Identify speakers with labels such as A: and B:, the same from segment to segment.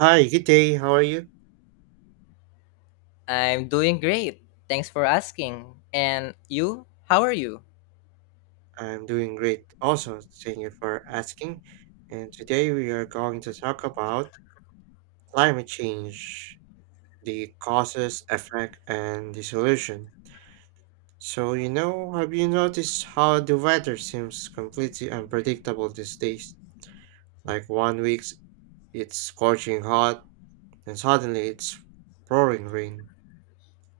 A: Hi, good day. How are you?
B: I'm doing great. Thanks for asking. And you? How are you?
A: I'm doing great. Also, thank you for asking. And today we are going to talk about climate change, the causes, effect, and the solution. So, have you noticed how the weather seems completely unpredictable these days? Like one week it's scorching hot, and suddenly it's pouring rain.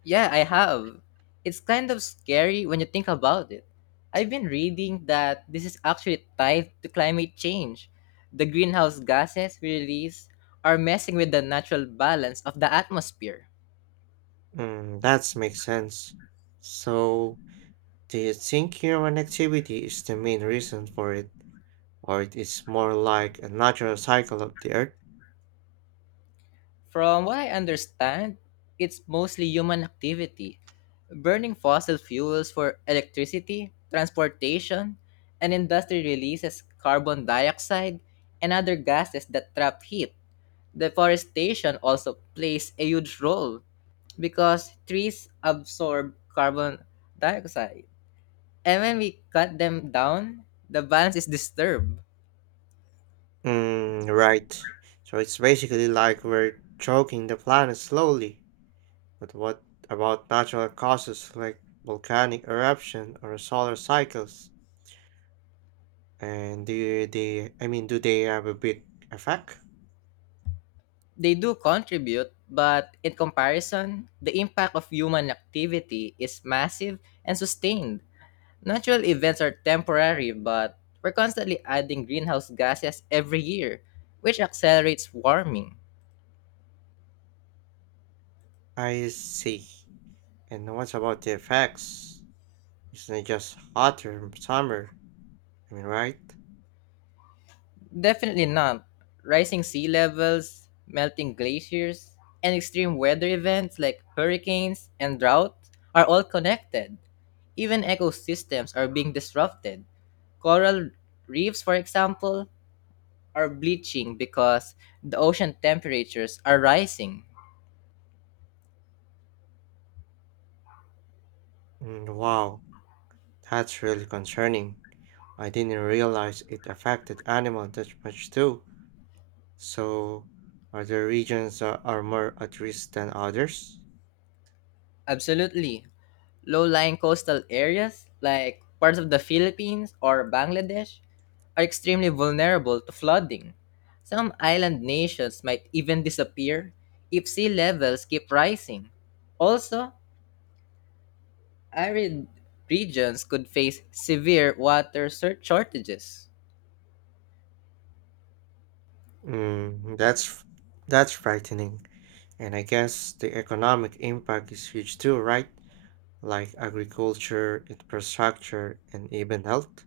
B: Yeah, I have. It's kind of scary when you think about it. I've been reading that this is actually tied to climate change. The greenhouse gases we release are messing with the natural balance of the atmosphere.
A: Mm, that makes sense. So, do you think human activity is the main reason for it, or it is more like a natural cycle of the earth?
B: From what I understand, it's mostly human activity, burning fossil fuels for electricity, transportation, and industry releases carbon dioxide and other gases that trap heat. Deforestation also plays a huge role because trees absorb carbon dioxide. And when we cut them down, the balance is disturbed.
A: Mm, right. So it's basically like we're choking the planet slowly. But what about natural causes like volcanic eruption or solar cycles? And do they have a big effect?
B: They do contribute, but in comparison, the impact of human activity is massive and sustained. Natural events are temporary, but we're constantly adding greenhouse gases every year, which accelerates warming.
A: I see. And what about the effects? Isn't it just hotter in summer? I mean, right?
B: Definitely not. Rising sea levels, melting glaciers, and extreme weather events like hurricanes and drought are all connected. Even ecosystems are being disrupted. Coral reefs, for example, are bleaching because the ocean temperatures are rising.
A: Mm, wow, that's really concerning. I didn't realize it affected animals that much too. So, are there regions that are more at risk than others?
B: Absolutely. Low lying coastal areas, like parts of the Philippines or Bangladesh, are extremely vulnerable to flooding. Some island nations might even disappear if sea levels keep rising. Also, arid regions could face severe water shortages.
A: Mm, that's frightening. And I guess the economic impact is huge too, right? Like agriculture, infrastructure, and even health.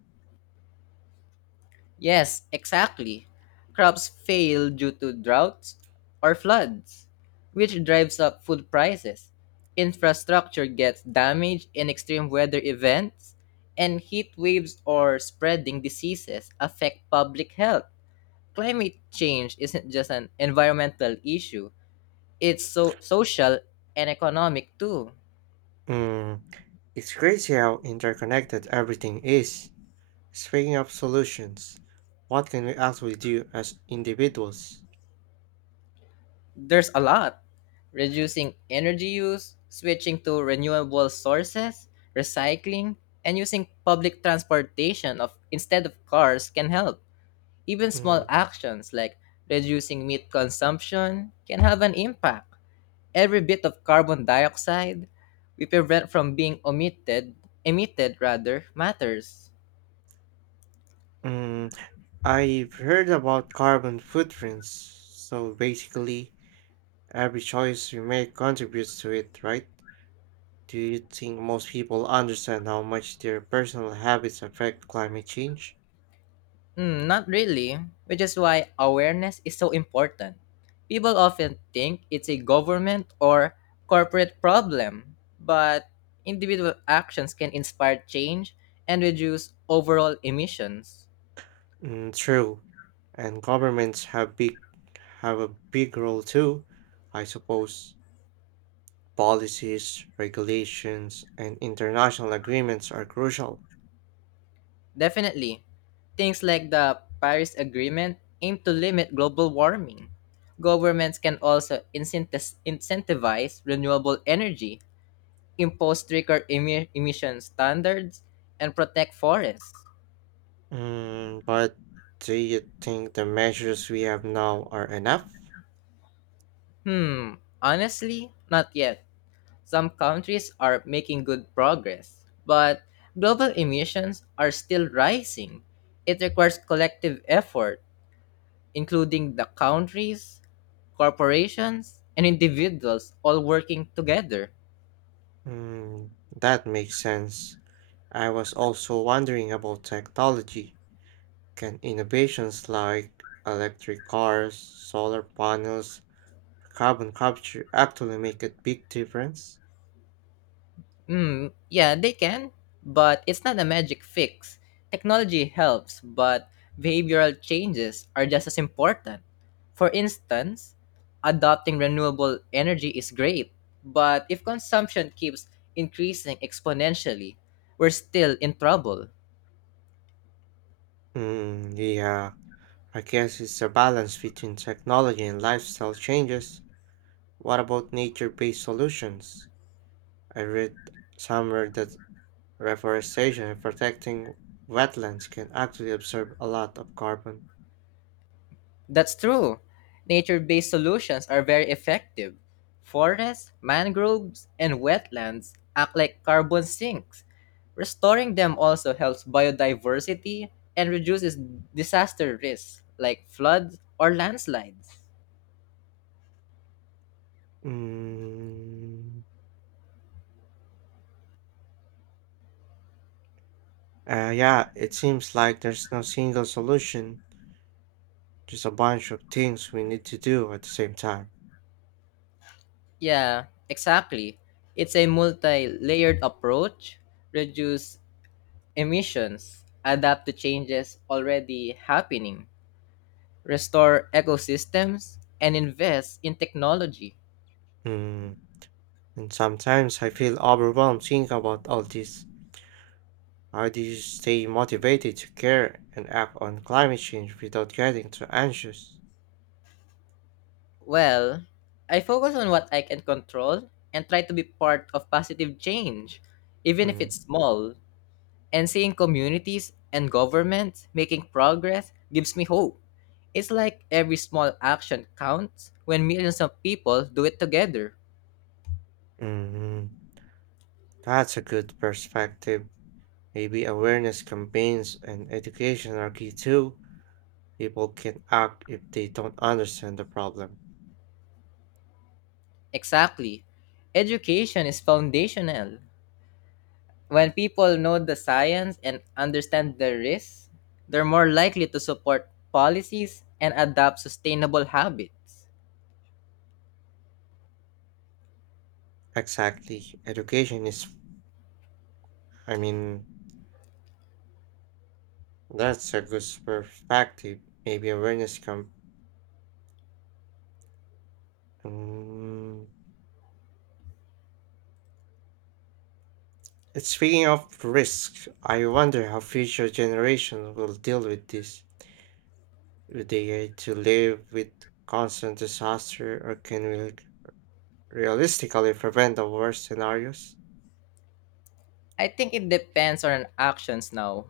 B: Yes, exactly. Crops fail due to droughts or floods, which drives up food prices. Infrastructure gets damaged in extreme weather events, and heat waves or spreading diseases affect public health. Climate change isn't just an environmental issue, it's so social and economic too.
A: Mm, it's crazy how interconnected everything is. Speaking of solutions, what can we actually do as individuals?
B: There's a lot. Reducing energy use, switching to renewable sources, recycling, and using public transportation of instead of cars can help. Even small
A: Mm,
B: actions like reducing meat consumption can have an impact. Every bit of carbon dioxide we prevent from being omitted, emitted rather, matters.
A: mm, I've heard about carbon footprints, so basically every choice we make contributes to it, right? Do you think most people understand how much their personal habits affect climate change?
B: Not really, which is why awareness is so important. People often think it's a government or corporate problem, but individual actions can inspire change and reduce overall emissions.
A: Mm, true, and governments have big have a big role too, I suppose. Policies, regulations, and international agreements are crucial.
B: Definitely, things like the Paris Agreement aim to limit global warming. Governments can also incentivize renewable energy, impose stricter emission standards, and protect forests.
A: Mm, but do you think the measures we have now are enough?
B: Honestly, not yet. Some countries are making good progress, but global emissions are still rising. It requires collective effort, including the countries, corporations, and individuals all working together.
A: Hmm, that makes sense. I was also wondering about technology. Can innovations like electric cars, solar panels, carbon capture actually make a big difference?
B: Yeah, they can, but it's not a magic fix. Technology helps, but behavioral changes are just as important. For instance, adopting renewable energy is great, but if consumption keeps increasing exponentially, we're still in trouble.
A: Mm, yeah, I guess it's a balance between technology and lifestyle changes. What about nature-based solutions? I read somewhere that reforestation and protecting wetlands can actually absorb a lot of carbon.
B: That's true. Nature based solutions are very effective. Forests, mangroves, and wetlands act like carbon sinks. Restoring them also helps biodiversity and reduces disaster risks like floods or landslides.
A: Mm, yeah, it seems like there's no single solution, just a bunch of things we need to do at the same time.
B: Yeah, exactly. It's a multi layered approach, reduce emissions, adapt to changes already happening, restore ecosystems, and invest in technology.
A: Mm, and sometimes I feel overwhelmed thinking about all this. How do you stay motivated to care and act on climate change without getting too anxious?
B: Well, I focus on what I can control and try to be part of positive change, even if
A: Mm,
B: it's small. And seeing communities and governments making progress gives me hope. It's like every small action counts when millions of people do it together.
A: mm, that's a good perspective. Maybe awareness campaigns and education are key too. People can act if they don't understand the problem.
B: Exactly. Education is foundational. When people know the science and understand the risks, they're more likely to support policies and adopt sustainable habits.
A: Exactly. Education is, I mean, that's a good perspective. Maybe awareness come. Mm. It's speaking of risks, I wonder how future generations will deal with this. Will they to live with constant disaster, or can we realistically prevent the worst scenarios?
B: I think it depends on our actions now.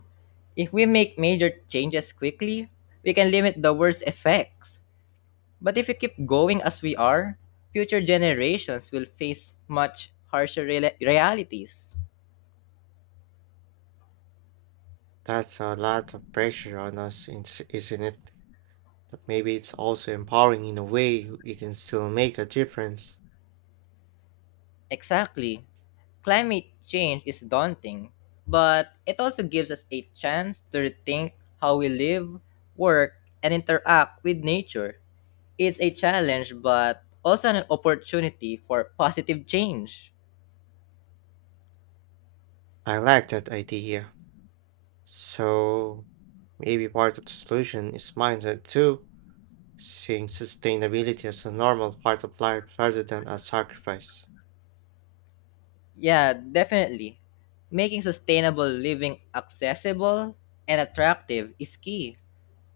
B: If we make major changes quickly, we can limit the worst effects. But if we keep going as we are, future generations will face much harsher realities.
A: That's a lot of pressure on us, isn't it? But maybe it's also empowering in a way we can still make a difference.
B: Exactly. Climate change is daunting, but it also gives us a chance to rethink how we live, work, and interact with nature. It's a challenge, but also an opportunity for positive change.
A: I like that idea. So maybe part of the solution is mindset too, seeing sustainability as a normal part of life rather than a sacrifice.
B: Yeah, definitely. Making sustainable living accessible and attractive is key.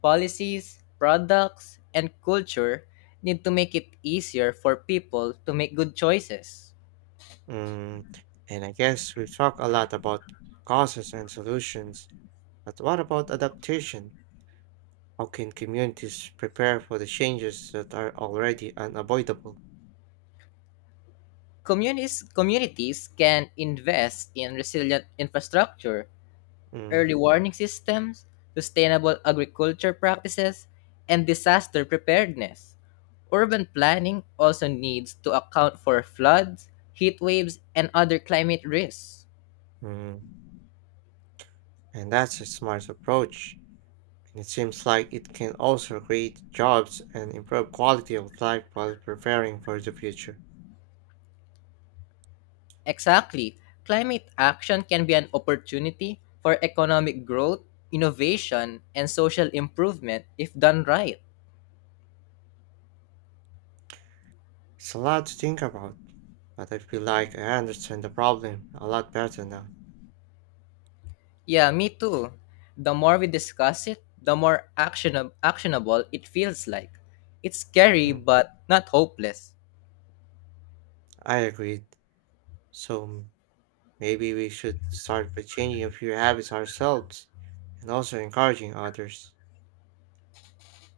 B: Policies, products, and culture need to make it easier for people to make good choices.
A: Mm, and I guess we've talked a lot about causes and solutions, but what about adaptation? How can communities prepare for the changes that are already unavoidable?
B: Communities can invest in resilient infrastructure
A: Mm,
B: early warning systems, sustainable agriculture practices, and disaster preparedness. Urban planning also needs to account for floods, heat waves, and other climate risks.
A: mm. And that's a smart approach. And it seems like it can also create jobs and improve quality of life while preparing for the future.
B: Exactly. Climate action can be an opportunity for economic growth, innovation, and social improvement if done right.
A: It's a lot to think about, but I feel like I understand the problem a lot better now.
B: Yeah, me too. The more we discuss it, the more actionable it feels like. It's scary
A: Mm,
B: but not hopeless.
A: I agreed. So m- maybe we should start by changing a few habits ourselves and also encouraging others.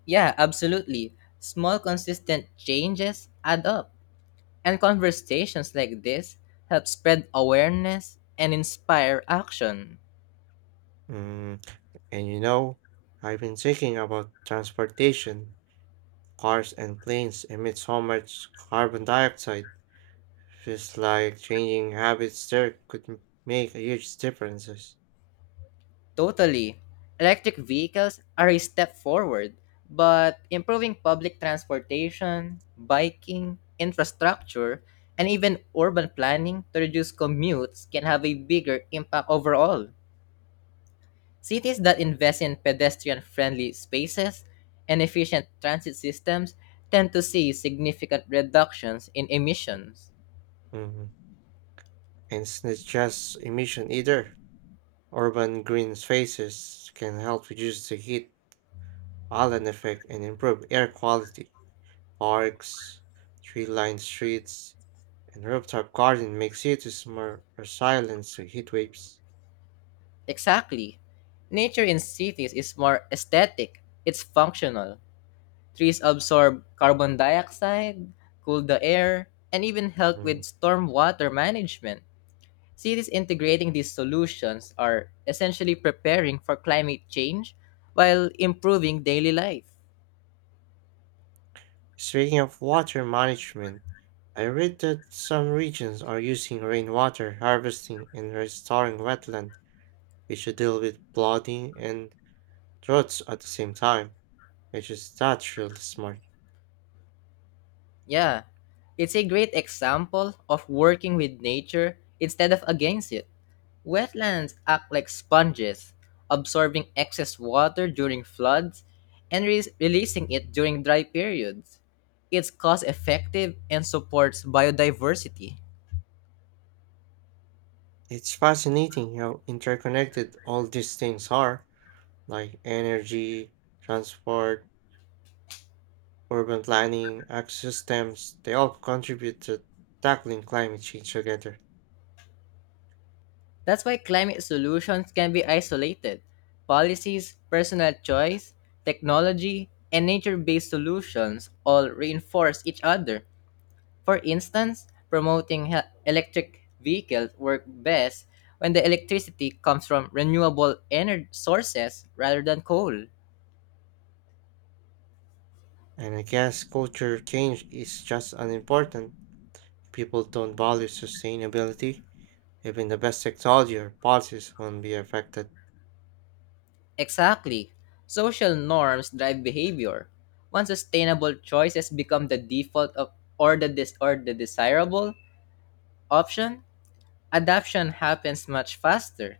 B: Yeah, absolutely. Small, consistent changes add up. And conversations like this help spread awareness and inspire action.
A: Mm, and you know, I've been thinking about transportation. Cars and planes emit so much carbon dioxide. Feels like changing habits there could make a huge differences.
B: Totally. Electric vehicles are a step forward, but improving public transportation, biking, infrastructure, and even urban planning to reduce commutes can have a bigger impact overall. Cities that invest in pedestrian friendly spaces and efficient transit systems tend to see significant reductions in emissions.
A: Mm, and it's not just emission either. Urban green spaces can help reduce the heat island effect and improve air quality. Parks, tree-lined streets, and rooftop garden make cities more resilient to heat waves.
B: Exactly. Nature in cities is more aesthetic, it's functional. Trees absorb carbon dioxide, cool the air, and even help with
A: Mm.
B: stormwater management. Cities integrating these solutions are essentially preparing for climate change while improving daily life.
A: Speaking of water management, I read that some regions are using rainwater harvesting and restoring wetland, which will deal with flooding and droughts at the same time, which is naturally smart.
B: Yeah, it's a great example of working with nature instead of against it. Wetlands act like sponges, absorbing excess water during floods and releasing it during dry periods. It's cost effective and supports biodiversity.
A: It's fascinating how interconnected all these things are, like energy, transport, urban planning, ecosystems, they all contribute to tackling climate change together.
B: That's why climate solutions can be isolated. Policies, personal choice, technology, and nature based solutions all reinforce each other. For instance, promoting electric vehicles work best when the electricity comes from renewable energy sources rather than coal.
A: And I guess culture change is just as important. If people don't value sustainability, even the best technology or policies won't be affected.
B: Exactly. Social norms drive behavior. Once sustainable choices become the default of or the or the desirable option, adoption happens much faster.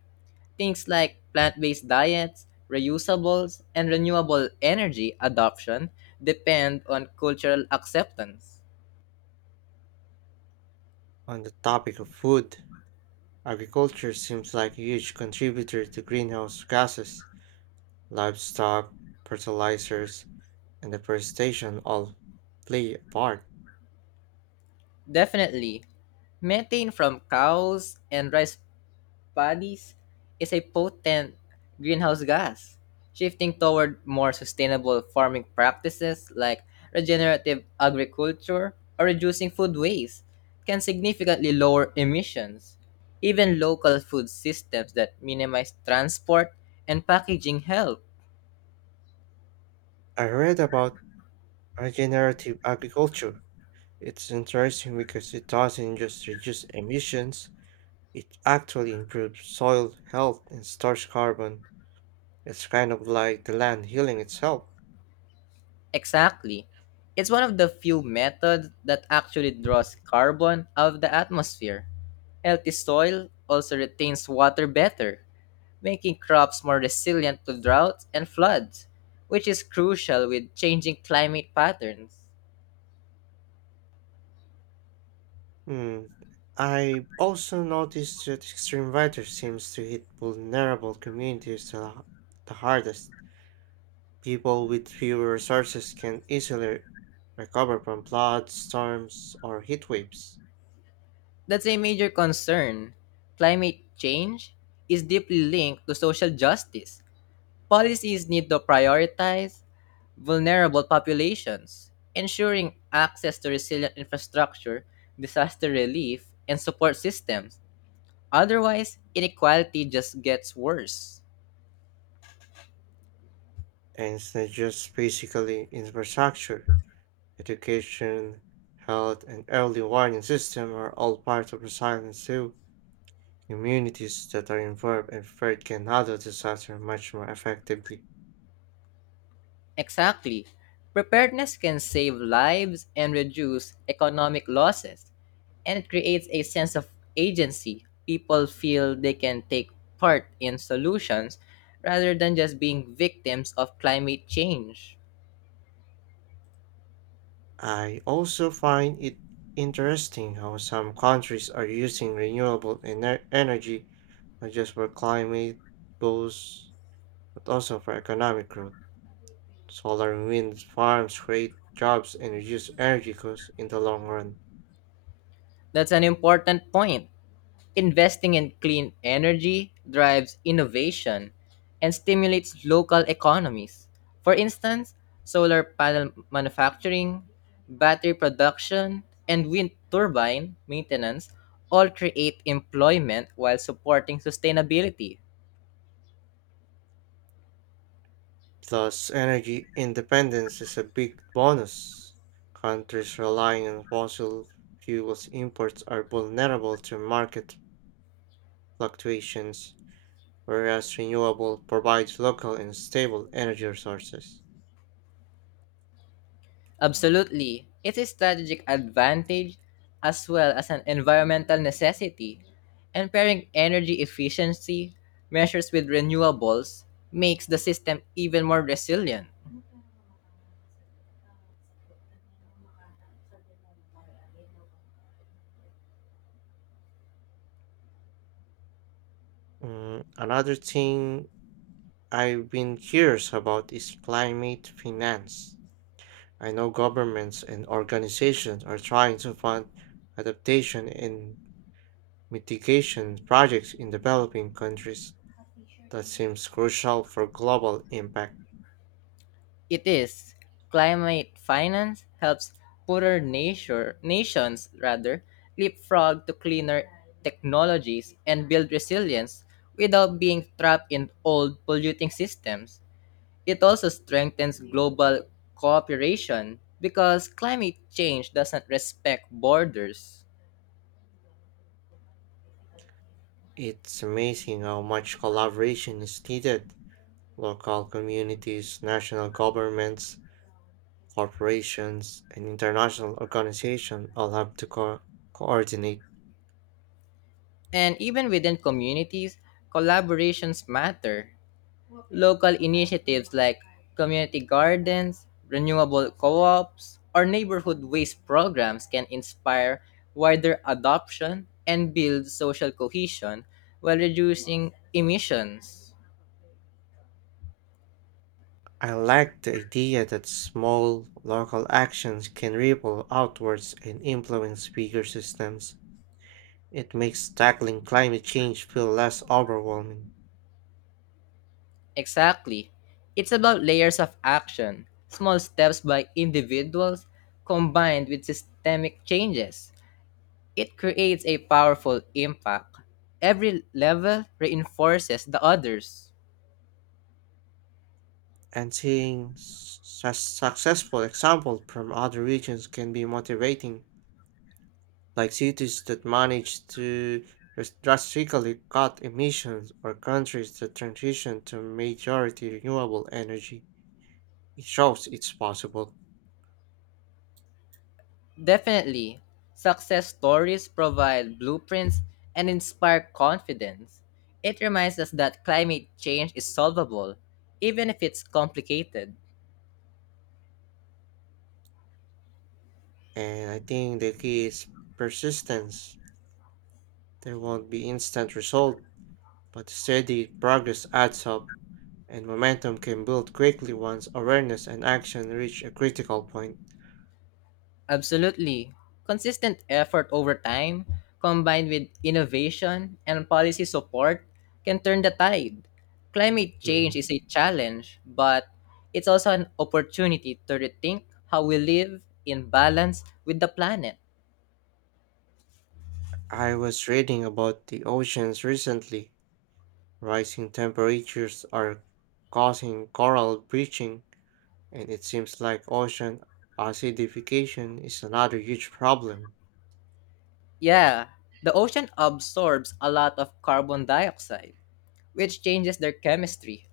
B: Things like plant-based diets, reusables, and renewable energy adoption depend on cultural acceptance.
A: On the topic of food, agriculture seems like a huge contributor to greenhouse gases, livestock, fertilizers, and deforestation all play a part.
B: Definitely. Methane from cows and rice paddies is a potent greenhouse gas. Shifting toward more sustainable farming practices like regenerative agriculture or reducing food waste can significantly lower emissions. Even local food systems that minimize transport and packaging help.
A: I read about regenerative agriculture. It's interesting because it doesn't just reduce emissions, it actually improves soil health and stores carbon. It's kind of like the land healing itself.
B: Exactly. It's one of the few methods that actually draws carbon out of the atmosphere. Healthy soil also retains water better, making crops more resilient to droughts and floods, which is crucial with changing climate patterns.
A: Hmm. I also noticed that extreme weather seems to hit vulnerable communities the hardest. People with fewer resources can easily recover from floods, storms, or heat waves.
B: That's a major concern. Climate change is deeply linked to social justice. Policies need to prioritize vulnerable populations, ensuring access to resilient infrastructure, disaster relief, and support systems. Otherwise, inequality just gets worse.
A: And it's not just basically infrastructure, education, health, and early warning system are all part of resilience too. Communities that are involved and prepared can handle disaster much more effectively.
B: Exactly. Preparedness can save lives and reduce economic losses, and it creates a sense of agency. People feel they can take part in solutions rather than just being victims of climate change.
A: I also find it interesting how some countries are using energy not just for climate goals but also for economic growth. Solar and wind farms create jobs and reduce energy costs in the long run.
B: That's an important point. Investing in clean energy drives innovation and stimulates local economies. For instance, solar panel manufacturing, battery production, and wind turbine maintenance all create employment while supporting sustainability.
A: Plus, energy independence is a big bonus. Countries relying on fossil fuels imports are vulnerable to market fluctuations, whereas renewable provides local and stable energy resources.
B: Absolutely. It's a strategic advantage as well as an environmental necessity. And pairing energy efficiency measures with renewables makes the system even more resilient.
A: Mm, another thing I've been curious about is climate finance. I know governments and organizations are trying to fund adaptation and mitigation projects in developing countries. That seems crucial for global impact.
B: It is climate finance helps poorer nature, nations rather leapfrog to cleaner technologies and build resilience without being trapped in old polluting systems. It also strengthens global cooperation because climate change doesn't respect borders.
A: It's amazing how much collaboration is needed. Local communities, national governments, corporations, and international organizations all have to coordinate.
B: And even within communities, collaborations matter. Local initiatives like community gardens, renewable co ops, or neighborhood waste programs can inspire wider adoption and build social cohesion while reducing emissions.
A: I like the idea that small local actions can ripple outwards and influence bigger systems. It makes tackling climate change feel less overwhelming.
B: Exactly. It's about layers of action, small steps by individuals combined with systemic changes. It creates a powerful impact. Every level reinforces the others.
A: And seeing successful examples from other regions can be motivating, like cities that manage to drastically cut emissions or countries that transition to majority renewable energy. It shows it's possible.
B: Definitely, success stories provide blueprints and inspire confidence. It reminds us that climate change is solvable, even if it's complicated.
A: And I think the key is persistence. There won't be instant result, but steady progress adds up, and momentum can build quickly once awareness and action reach a critical point.
B: Absolutely. Consistent effort over time, combined with innovation and policy support, can turn the tide. Climate change
A: Mm.
B: is a challenge, but it's also an opportunity to rethink how we live in balance with the planet.
A: I was reading about the oceans recently. Rising temperatures are causing coral bleaching, and it seems like ocean acidification is another huge problem.
B: Yeah, the ocean absorbs a lot of carbon dioxide, which changes their chemistry.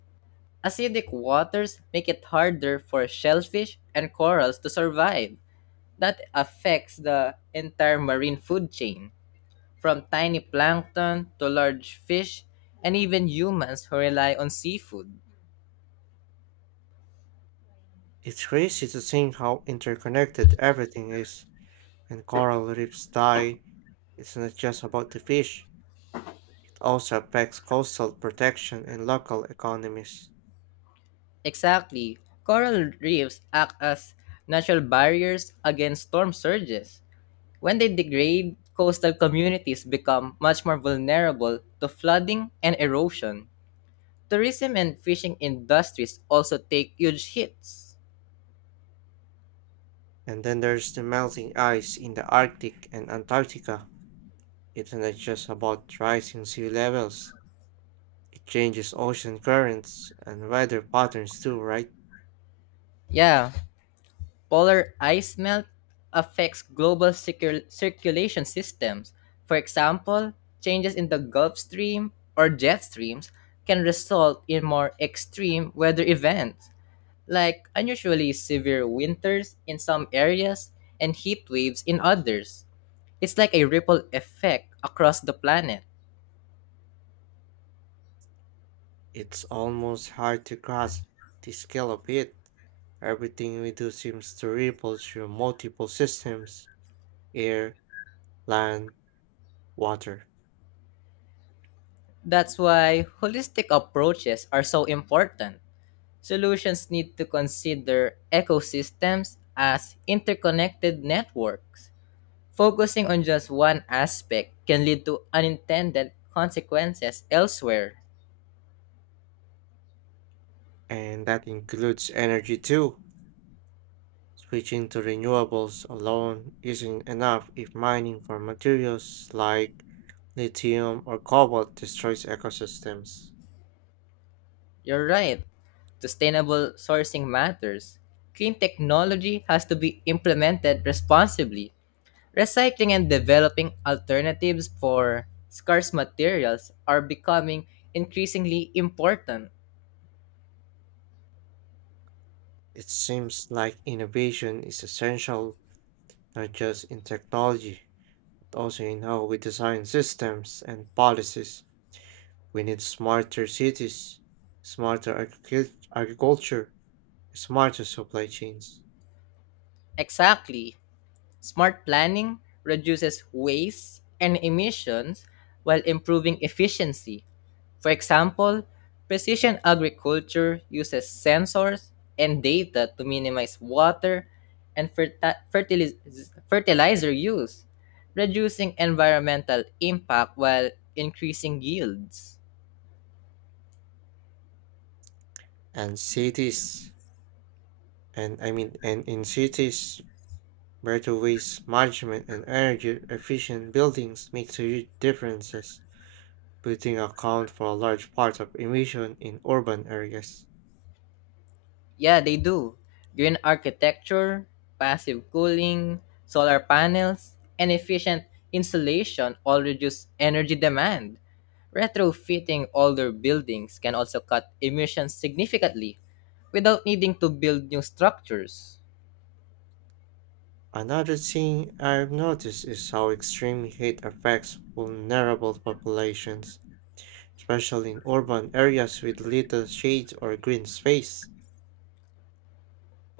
B: Acidic waters make it harder for shellfish and corals to survive. That affects the entire marine food chain, from tiny plankton to large fish and even humans who rely on seafood.
A: It's crazy to think how interconnected everything is. When coral reefs die, it's not just about the fish, it also affects coastal protection and local economies.
B: Exactly, coral reefs act as natural barriers against storm surges. When they degrade, coastal communities become much more vulnerable to flooding and erosion. Tourism and fishing industries also take huge hits.
A: And then there's the melting ice in the Arctic and Antarctica. It's not just about rising sea levels, it changes ocean currents and weather patterns too, right?
B: Yeah, polar ice melt affects global circulation systems. For example, changes in the Gulf Stream or jet streams can result in more extreme weather events, like unusually severe winters in some areas and heat waves in others. It's like a ripple effect across the planet.
A: It's almost hard to grasp the scale of it. Everything we do seems to ripple through multiple systems: air, land, water.
B: That's why holistic approaches are so important. Solutions need to consider ecosystems as interconnected networks. Focusing on just one aspect can lead to unintended consequences elsewhere.
A: And that includes energy too. Switching to renewables alone isn't enough if mining for materials like lithium or cobalt destroys ecosystems.
B: You're right, sustainable sourcing matters. Clean technology has to be implemented responsibly. Recycling and developing alternatives for scarce materials are becoming increasingly important.
A: It seems like innovation is essential not just in technology, but also in how we design systems and policies. We need smarter cities, agriculture, smarter supply chains,
B: Exactly. Smart planning reduces waste and emissions while improving efficiency. For example, precision agriculture uses sensors and data to minimize water and fertilizer use, reducing environmental impact while increasing yields.
A: and cities. And in cities, better waste management and energy efficient buildings make huge differences. Putting account for a large part of emission in urban areas.
B: Yeah, they do. Green architecture, passive cooling, solar panels, and efficient insulation all reduce energy demand. Retrofitting older buildings can also cut emissions significantly without needing to build new structures.
A: Another thing I've noticed is how extreme heat affects vulnerable populations, especially in urban areas with little shade or green space.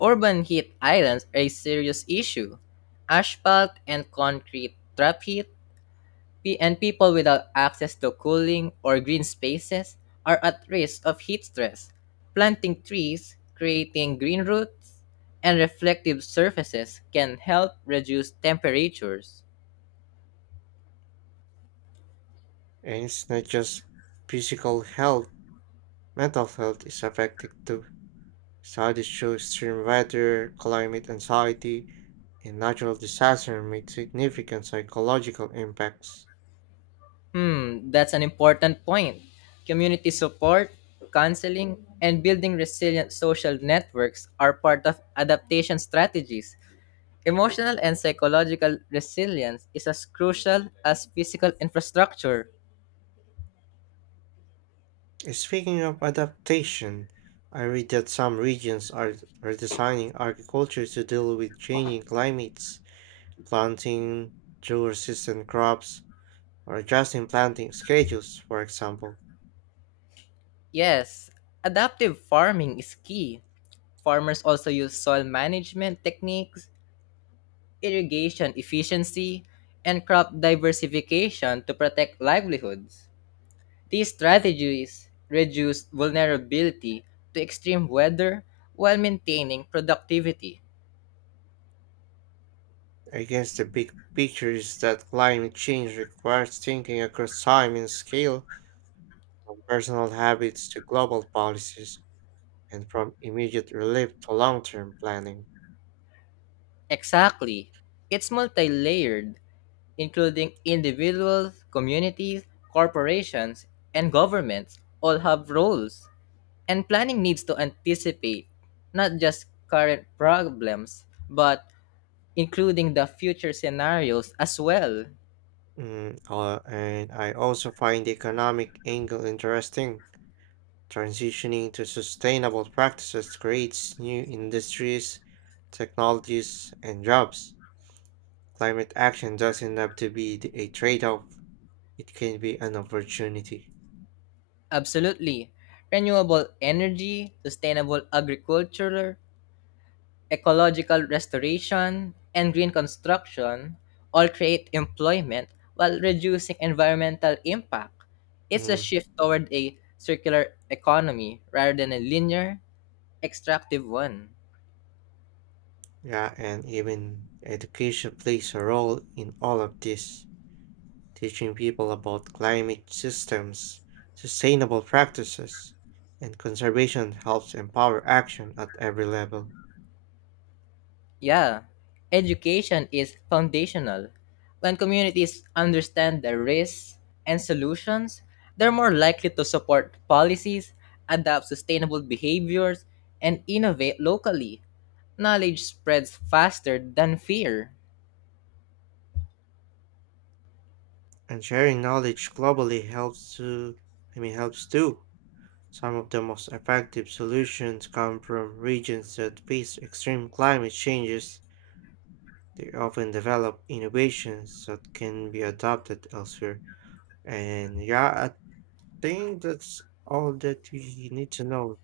B: Urban heat islands are a serious issue. Asphalt and concrete trap heat. And people without access to cooling or green spaces are at risk of heat stress. Planting trees, creating green roofs, and reflective surfaces can help reduce temperatures.
A: And it's not just physical health, mental health is affected too. Studies show extreme weather, climate anxiety, and natural disaster make significant psychological impacts.
B: That's an important point. Community support, counseling, and building resilient social networks are part of adaptation strategies. Emotional and psychological resilience is as crucial as physical infrastructure.
A: Speaking of adaptation, I read that some regions are designing agriculture to deal with changing climates, planting drought-resistant crops, or adjusting planting schedules, for example.
B: Yes, adaptive farming is key. Farmers also use soil management techniques, irrigation efficiency, and crop diversification to protect livelihoods. These strategies reduce vulnerability to extreme weather while maintaining productivity.
A: Against the big picture is that climate change requires thinking across time and scale, from personal habits to global policies, and from immediate relief to long-term planning.
B: Exactly. It's multi layered, including individuals, communities, corporations, and governments all have roles. And planning needs to anticipate not just current problems, but including the future scenarios as well.
A: Mm, and I also find the economic angle interesting. Transitioning to sustainable practices creates new industries, technologies, and jobs. Climate action doesn't have to be a trade off, it can be an opportunity.
B: Absolutely. Renewable energy, sustainable agriculture, ecological restoration, and green construction all create employment while reducing environmental impact. It's a
A: Mm,
B: shift toward a circular economy rather than a linear, extractive one.
A: yeah, and even education plays a role in all of this, teaching people about climate systems, sustainable practices, and conservation helps empower action at every level.
B: Yeah, education is foundational. When communities understand the risks and solutions, they're more likely to support policies, adapt sustainable behaviors, and innovate locally. Knowledge spreads faster than fear.
A: And sharing knowledge globally helps to, I mean, helps too. Some of the most effective solutions come from regions that face extreme climate changes. They often develop innovations that can be adopted elsewhere. And yeah, I think that's all that we need to know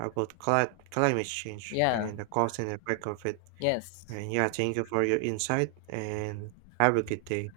A: about climate change
B: Yeah,
A: and the cause and effect of it.
B: yes.
A: And yeah, thank you for your insight and have a good day.